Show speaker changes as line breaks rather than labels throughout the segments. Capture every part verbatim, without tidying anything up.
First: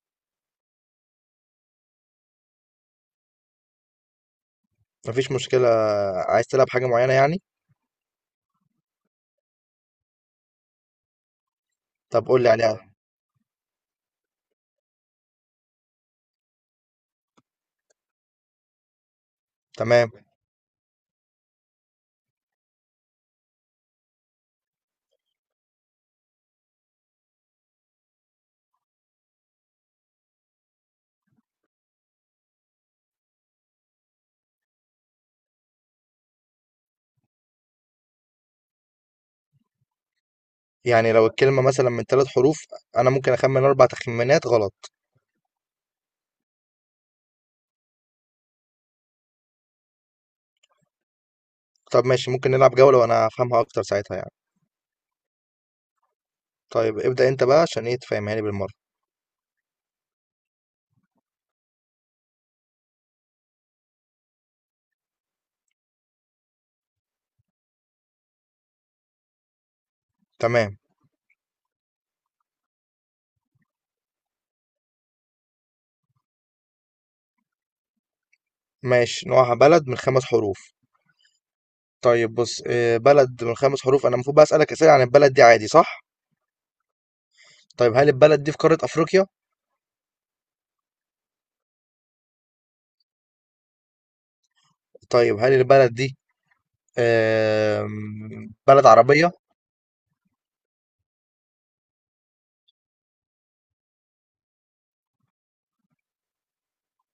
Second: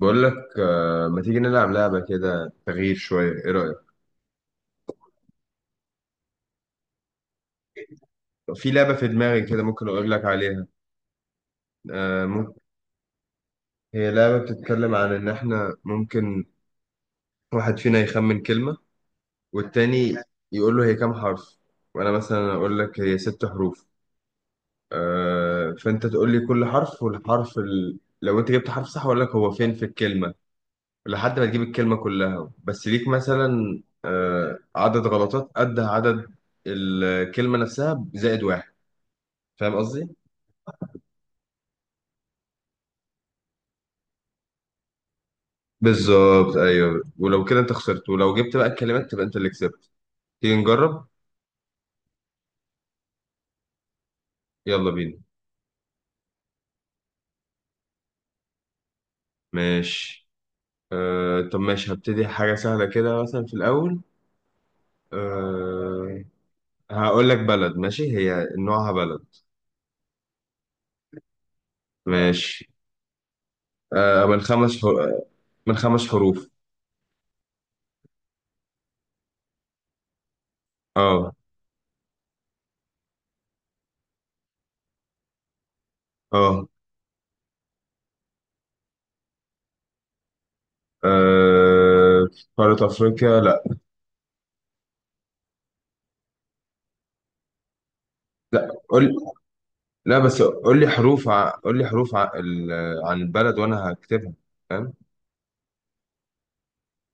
بقول لك آه، ما تيجي نلعب لعبة كده تغيير شوية، ايه رأيك؟
مفيش مشكلة. عايز تلعب حاجة معينة يعني؟
في لعبة في دماغي كده، ممكن اقول لك عليها. آه،
طب قول لي
ممكن.
عليها.
هي لعبة بتتكلم عن ان احنا ممكن واحد فينا يخمن كلمة
تمام.
والتاني يقول له هي كام حرف، وانا مثلا اقول لك هي ست حروف. آه، فانت تقول لي كل حرف والحرف ال... لو انت جبت حرف صح اقول لك هو فين في الكلمة، لحد ما تجيب الكلمة كلها. بس ليك مثلا آه، عدد غلطات قد عدد الكلمة نفسها زائد واحد. فاهم قصدي؟
يعني لو الكلمة مثلا من ثلاث حروف، أنا ممكن أخمن أربع تخمينات غلط.
بالظبط، ايوه، ولو كده انت خسرت، ولو جبت بقى الكلمات تبقى انت اللي كسبت. تيجي نجرب.
طب ماشي، ممكن نلعب جولة وأنا هفهمها أكتر ساعتها يعني.
يلا بينا.
طيب ابدأ أنت بقى عشان إيه تفهمها لي بالمرة.
ماشي. آه طب ماشي، هبتدي حاجة سهلة كده مثلا في الأول. آه، هقول لك بلد. ماشي، هي نوعها بلد.
تمام
ماشي. آه من خمس حر... من خمس حروف.
ماشي، نوعها بلد من خمس حروف.
اه
طيب بص، آه، بلد من خمس حروف، أنا المفروض بقى أسألك أسئلة عن البلد دي عادي صح؟
اه.
طيب هل البلد دي في قارة أفريقيا؟
آه، قارة أفريقيا، لا.
طيب هل البلد دي آم،
لا،
بلد
قول.
عربية؟
لا، بس قول لي حروف ع... قول لي حروف ع... ال... عن البلد، وأنا هكتبها. فاهم؟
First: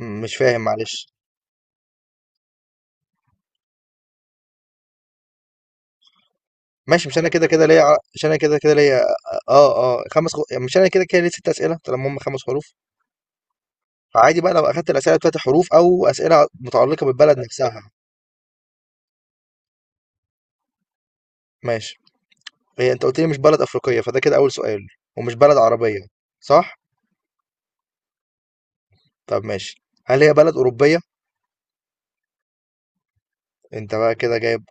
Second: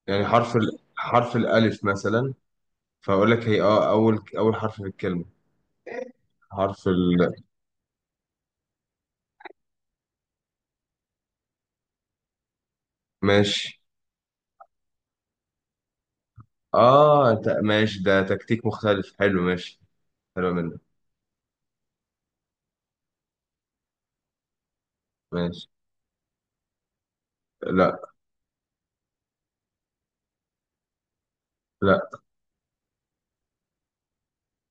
م-
يعني
مش
حرف
فاهم
ال...
معلش.
حرف الألف مثلا، فأقول لك هي اه أول أول حرف في الكلمة. حرف
ماشي،
ال.
مش انا كده كده ليا، ع- مش انا كده كده ليا، اه اه خمس خ... يعني مش انا كده كده ليا ست اسئله طالما هم خمس حروف.
ماشي.
فعادي بقى لو اخدت الاسئله بتاعت حروف او اسئله متعلقه
اه
بالبلد
ت...
نفسها.
ماشي، ده تكتيك مختلف حلو. ماشي. حلو منك.
ماشي. هي انت قلت لي مش بلد افريقيه، فده كده اول سؤال. ومش بلد
ماشي.
عربيه صح؟
لا.
طب ماشي، هل هي بلد اوروبيه؟
لا
انت بقى كده جايب.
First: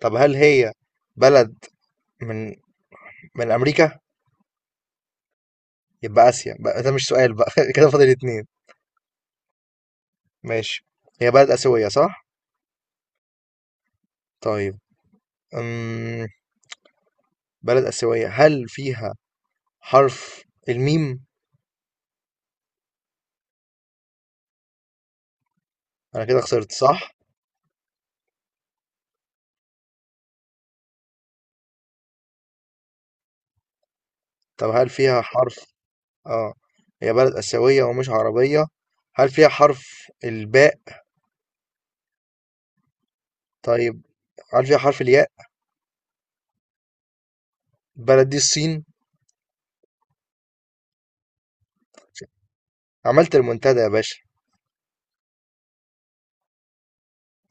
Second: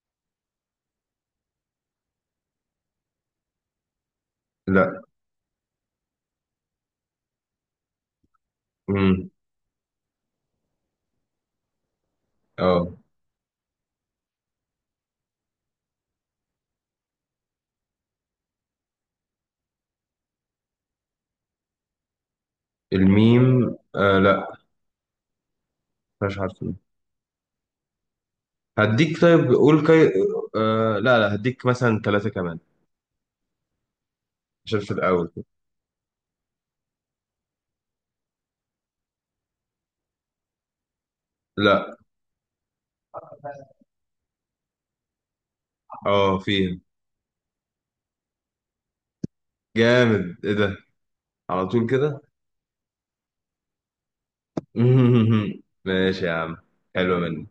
طب هل هي بلد من من امريكا؟
لا.
يبقى اسيا بقى، ده مش سؤال بقى كده فاضل اتنين.
امم.
ماشي، هي بلد اسيويه صح؟
اه.
طيب أمم، بلد اسيويه، هل فيها حرف الميم؟
الميم، آه لا.
أنا
مش
كده
عارف
خسرت
الميم.
صح؟
هديك طيب قول كي... آه، لا لا، هديك مثلا ثلاثة كمان
طب
عشان
هل
في
فيها
الأول كده.
حرف آه هي بلد آسيوية ومش عربية. هل فيها حرف الباء؟
لا.
طيب هل فيها حرف الياء؟
اه فيها.
البلد دي الصين.
جامد، ايه ده؟ على طول كده.
عملت المنتدى يا باشا.
ماشي يا عم. حلو منك.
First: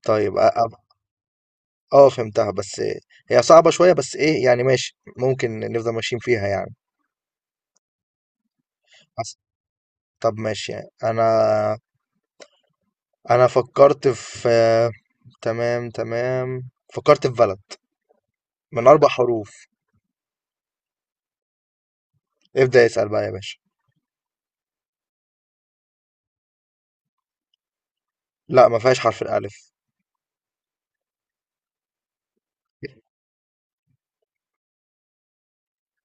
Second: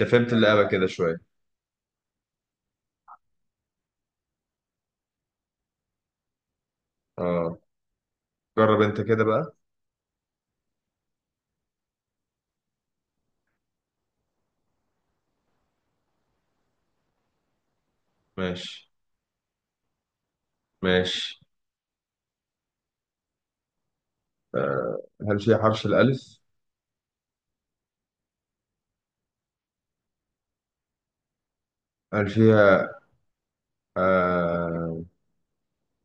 انت فهمت
طيب أ-
اللعبة
أ-
كده شوية.
اه فهمتها، بس هي صعبة شوية، بس ايه يعني، ماشي ممكن نفضل ماشيين فيها يعني.
اه. جرب انت كده
حس-
بقى.
طب ماشي، يعني انا انا فكرت في، تمام تمام فكرت في بلد من
ماشي.
اربع حروف.
ماشي،
ابدأ اسأل بقى يا باشا.
هل فيها حرف الألف؟
لا ما فيهاش حرف الألف.
هل فيها آه...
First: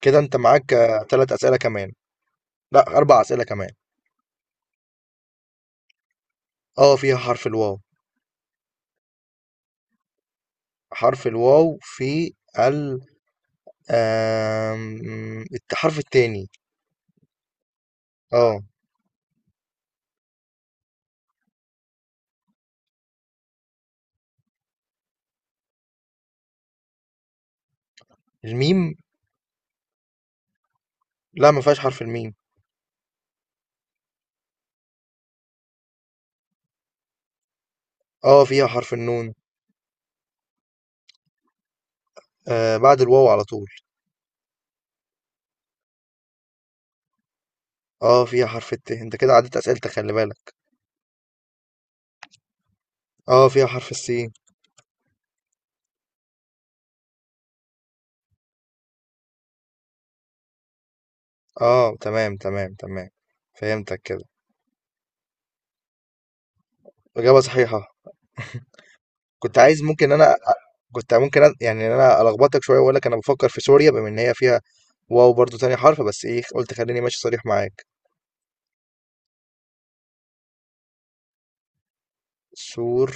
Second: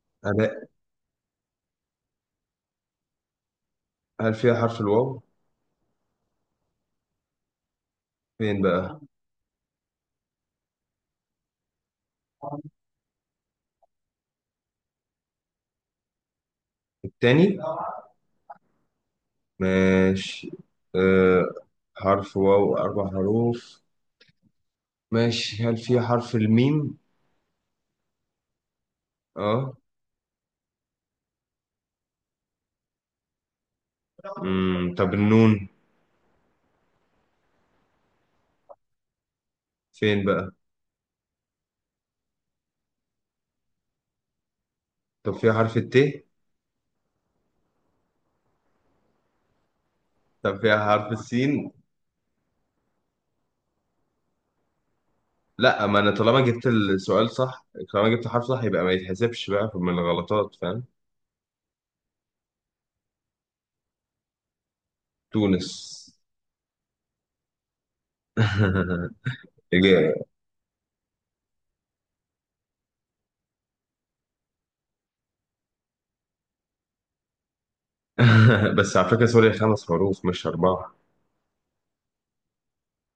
كده أنت
أداء؟
معاك آه، تلات أسئلة كمان. لا أربع أسئلة كمان.
هل فيها حرف الواو؟
أه فيها حرف الواو.
فين بقى؟
حرف الواو في ال آم، الحرف التاني.
التاني؟
أه.
ماشي. آه... حرف واو، أربع حروف. ماشي، هل فيها حرف الميم؟
الميم،
اه.
لا ما فيهاش حرف الميم.
مم. طب النون.
أه فيها حرف النون.
فين بقى؟
آه بعد الواو على طول.
طب فيها حرف الت؟
أه فيها حرف الت، أنت كده عديت أسئلتك خلي بالك.
طب فيها حرف السين؟
أه فيها حرف السين.
لا، ما أنا طالما جبت السؤال صح. طالما جبت حرف صح يبقى ما يتحسبش بقى من الغلطات، فاهم؟
أه تمام تمام تمام، فهمتك كده.
تونس.
إجابة صحيحة. كنت عايز، ممكن
إجابة.
أنا كنت ممكن أ- يعني إن أنا ألخبطك شوية وأقول لك أنا بفكر في سوريا، بما إن هي فيها واو برضو تاني حرف، بس ايه قلت خليني ماشي صريح معاك.
بس على فكرة، سوريا خمس حروف مش أربعة.
سور،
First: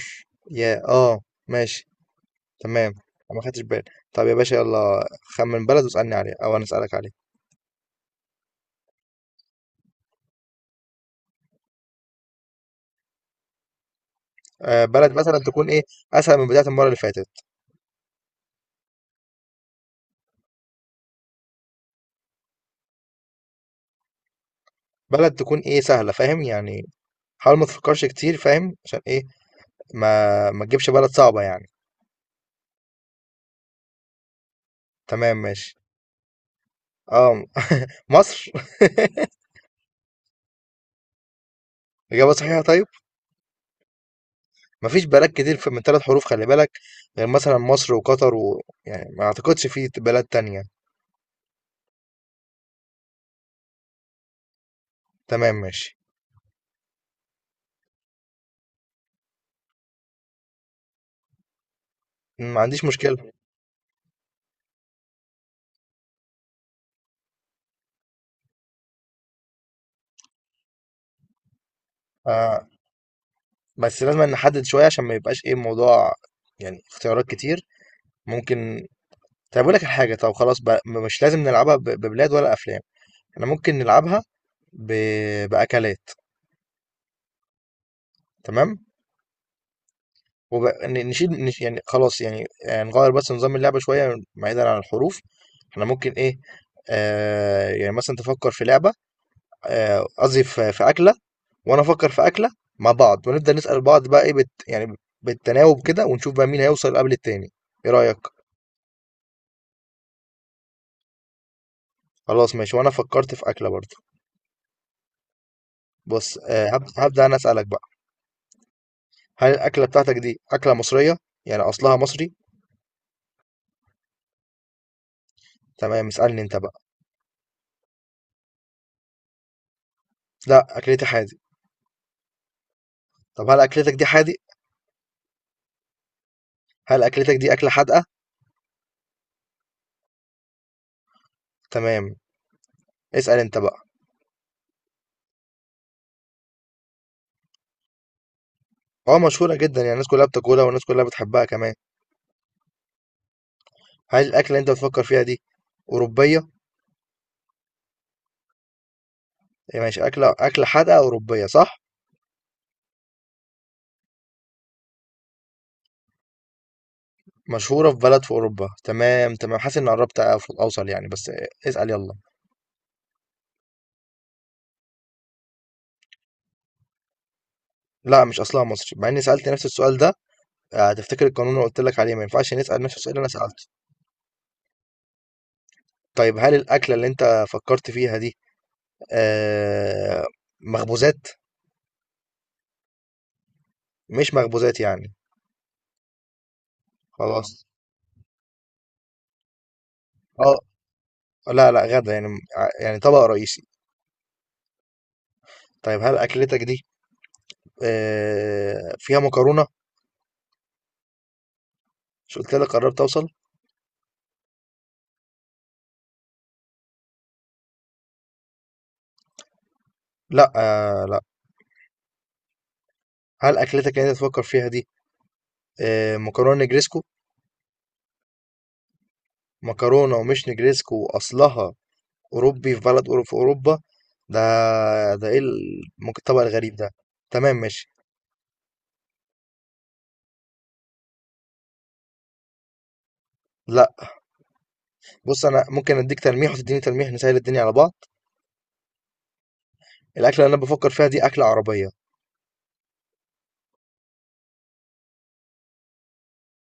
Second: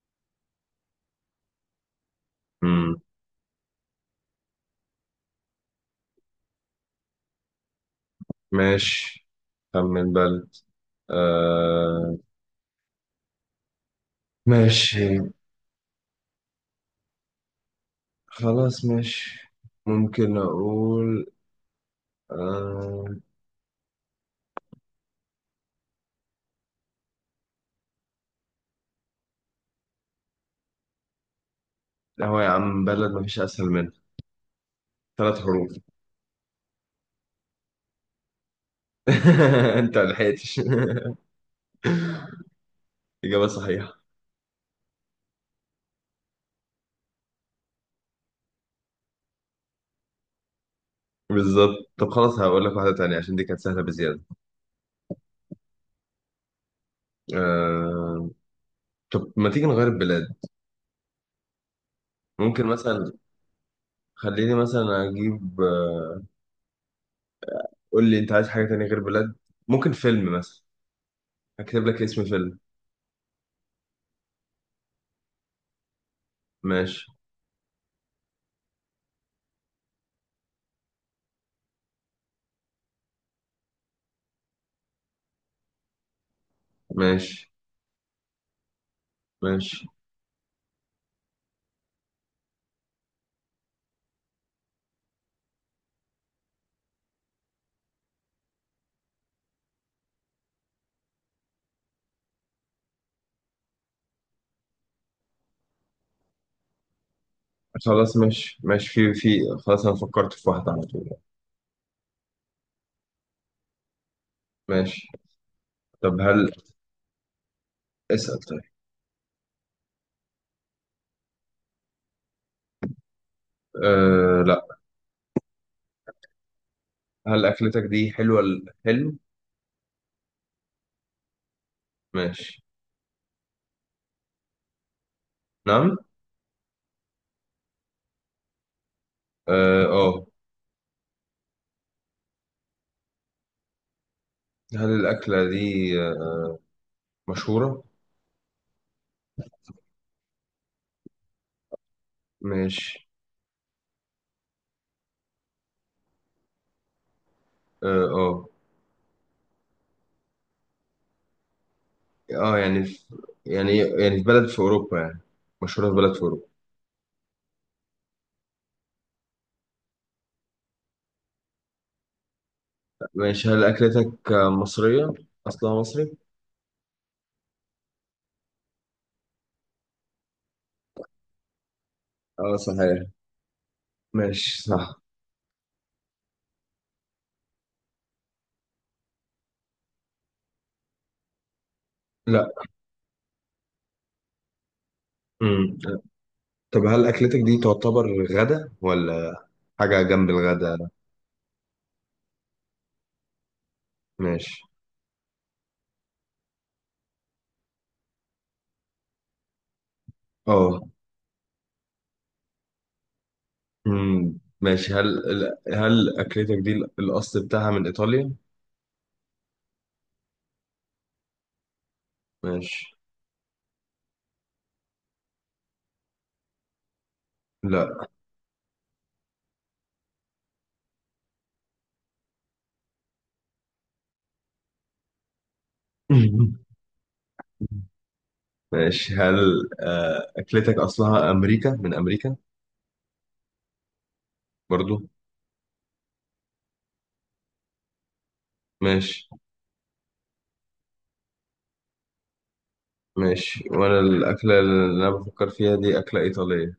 يا اه، ماشي تمام.
مم.
انا ما خدتش بالي. طب يا باشا يلا، خمن بلد واسألني عليه او انا اسألك عليه.
ماشي. خمن بلد. آه.
آه
ماشي.
بلد مثلا تكون ايه، اسهل من بداية المرة اللي فاتت.
خلاص ماشي. ممكن أقول. آه.
بلد تكون ايه سهلة، فاهم يعني، حاول ما تفكرش كتير، فاهم عشان ايه، ما ما تجيبش بلد صعبة يعني.
هو يا عم، بلد مفيش أسهل منها.
تمام
ثلاث حروف.
ماشي. اه مصر.
أنت ملحقتش.
إجابة صحيحة طيب.
إجابة صحيحة.
مفيش بلد كتير في- من ثلاث حروف خلي بالك، غير مثلا مصر وقطر، ويعني ما اعتقدش في بلاد تانية.
بالظبط. طب خلاص، هقول لك واحدة تانية عشان دي كانت سهلة بزيادة.
تمام ماشي.
آه... طب ما تيجي نغير البلاد.
ما
ممكن
عنديش
مثلا.
مشكلة.
خليني مثلا أجيب آه، قول لي انت عايز حاجة تانية غير بلاد. ممكن فيلم مثلا. هكتب لك اسم فيلم.
آه، بس لازم نحدد شوية عشان ما يبقاش ايه الموضوع، يعني
ماشي.
اختيارات كتير. ممكن. طب اقول لك الحاجة، طب خلاص بقى مش لازم نلعبها ب- ببلاد ولا أفلام. احنا ممكن نلعبها ب... بأكلات.
ماشي.
تمام.
ماشي.
ونشيل نش... يعني خلاص يعني آه، نغير بس نظام اللعبة شوية بعيدا عن الحروف. احنا ممكن ايه، آه يعني مثلا تفكر في لعبة، آه، قصدي في في أكلة، وانا افكر في اكله، مع بعض ونبدا نسال بعض بقى ايه بت... يعني بالتناوب كده، ونشوف بقى مين هيوصل قبل التاني. ايه
خلاص،
رايك؟
ماشي ماشي، في في خلاص انا فكرت في واحدة على طول.
خلاص ماشي، وانا فكرت في اكله برضه.
ماشي. طب
بص،
هل...
آه هب- هبدا انا اسالك بقى.
اسأل، طيب.
هل الاكله بتاعتك دي اكله مصريه، يعني اصلها مصري؟
أه لا.
تمام اسالني انت بقى.
هل أكلتك دي حلوة الحلم؟
لا اكلتي حادق.
ماشي.
طب هل اكلتك دي حادق؟
نعم.
هل اكلتك دي اكله حادقه؟
اه. آه.
تمام، اسال انت بقى.
هل الأكلة دي آه، مشهورة؟
اه مشهوره جدا، يعني الناس كلها بتاكلها والناس كلها بتحبها كمان.
ماشي.
هل الاكله اللي انت بتفكر فيها دي اوروبيه؟
اه اه.
يعني ماشي، اكله اكله حادقه اوروبيه صح؟
آه، يعني في، يعني يعني في بلد في أوروبا يعني، مشهورة في بلد في أوروبا.
مشهورة في بلد في أوروبا، تمام تمام، حاسس إني قربت أف- أوصل يعني، بس اسأل يلا.
ماشي، هل أكلتك آه، مصرية، أصلها مصري؟
لا مش أصلها مصر، مع إني سألت نفس السؤال ده، آه، هتفتكر القانون اللي قلت لك عليه، ما ينفعش
اه
نسأل نفس
صحيح.
السؤال اللي أنا سألته.
ماشي، صح.
طيب هل الأكلة اللي أنت فكرت فيها دي آه، مخبوزات؟
لا.
مش مخبوزات يعني.
امم طب هل اكلتك دي
خلاص.
تعتبر غدا، ولا حاجه جنب
أه
الغدا؟
لا لا غدا يعني، ع- يعني طبق رئيسي.
ماشي.
طيب هل أكلتك دي آه، فيها مكرونة؟
اه.
مش قلت لك قربت أوصل.
امم ماشي، هل ال- هل اكلتك دي الاصل بتاعها من ايطاليا؟
لا، آه، لا.
ماشي.
هل أكلتك اللي أنت تفكر فيها دي آه، مكرونة نجريسكو؟
لا.
مكرونة ومش نجريسكو، وأصلها أوروبي في بلد أورو- في أوروبا ده. ده إيه الم- الطبق الغريب ده؟ تمام ماشي.
ماشي، هل آه، اكلتك اصلها امريكا، من امريكا؟
لا.
برضو.
بص أنا ممكن أديك تلميح وتديني تلميح، نسهل الدنيا على بعض.
ماشي.
الأكلة اللي أنا بفكر فيها دي أكلة عربية.
ماشي، وانا الاكله اللي انا بفكر فيها دي اكله ايطاليه.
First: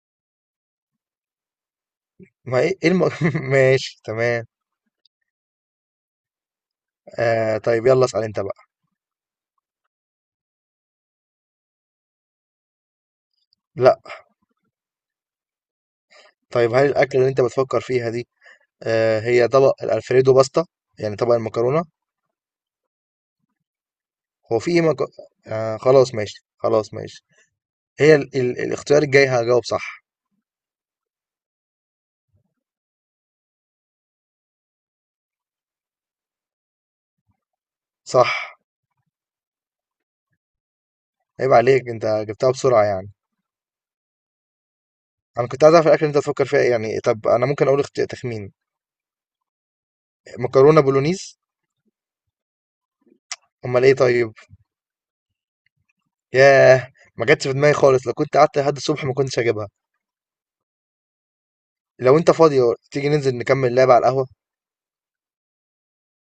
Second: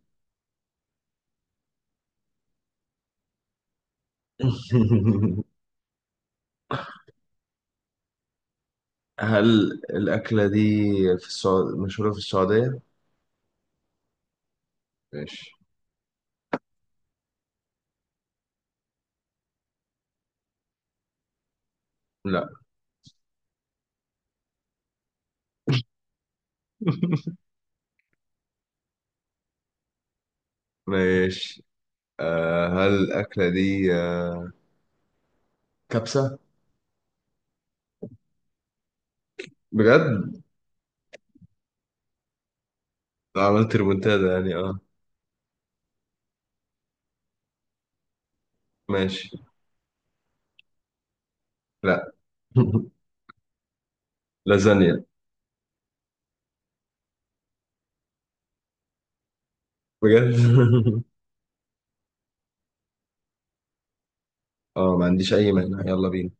ما إيه إيه الم... ماشي تمام. آه طيب يلا اسأل أنت بقى.
هل الاكله دي في السعوديه، مشهوره في السعوديه؟
لا.
ماشي.
طيب هل الأكلة اللي أنت بتفكر فيها دي آه هي طبق الألفريدو باستا، يعني طبق المكرونة؟
لا.
هو في إيه مك... آه خلاص ماشي خلاص ماشي. هي ال... ال... الاختيار الجاي هجاوب صح.
ماشي. آه هل الأكلة دي آه كبسة؟
صح.
بجد؟
عيب عليك انت جبتها بسرعة يعني.
آه، عملت ريمونتادا يعني؟ اه.
انا كنت عايز اعرف الاكل اللي انت تفكر فيها ايه يعني. طب انا ممكن اقول اخت- تخمين.
ماشي.
مكرونة بولونيز.
لا.
امال ايه طيب.
لازانيا.
ياه، ما جاتش في دماغي خالص، لو كنت قعدت لحد الصبح ما كنتش هجيبها.
بجد؟
لو انت فاضي، تيجي ننزل نكمل لعب على القهوة.
اه، ما عنديش أي مانع، يلا بينا.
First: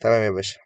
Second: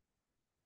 تمام يا باشا.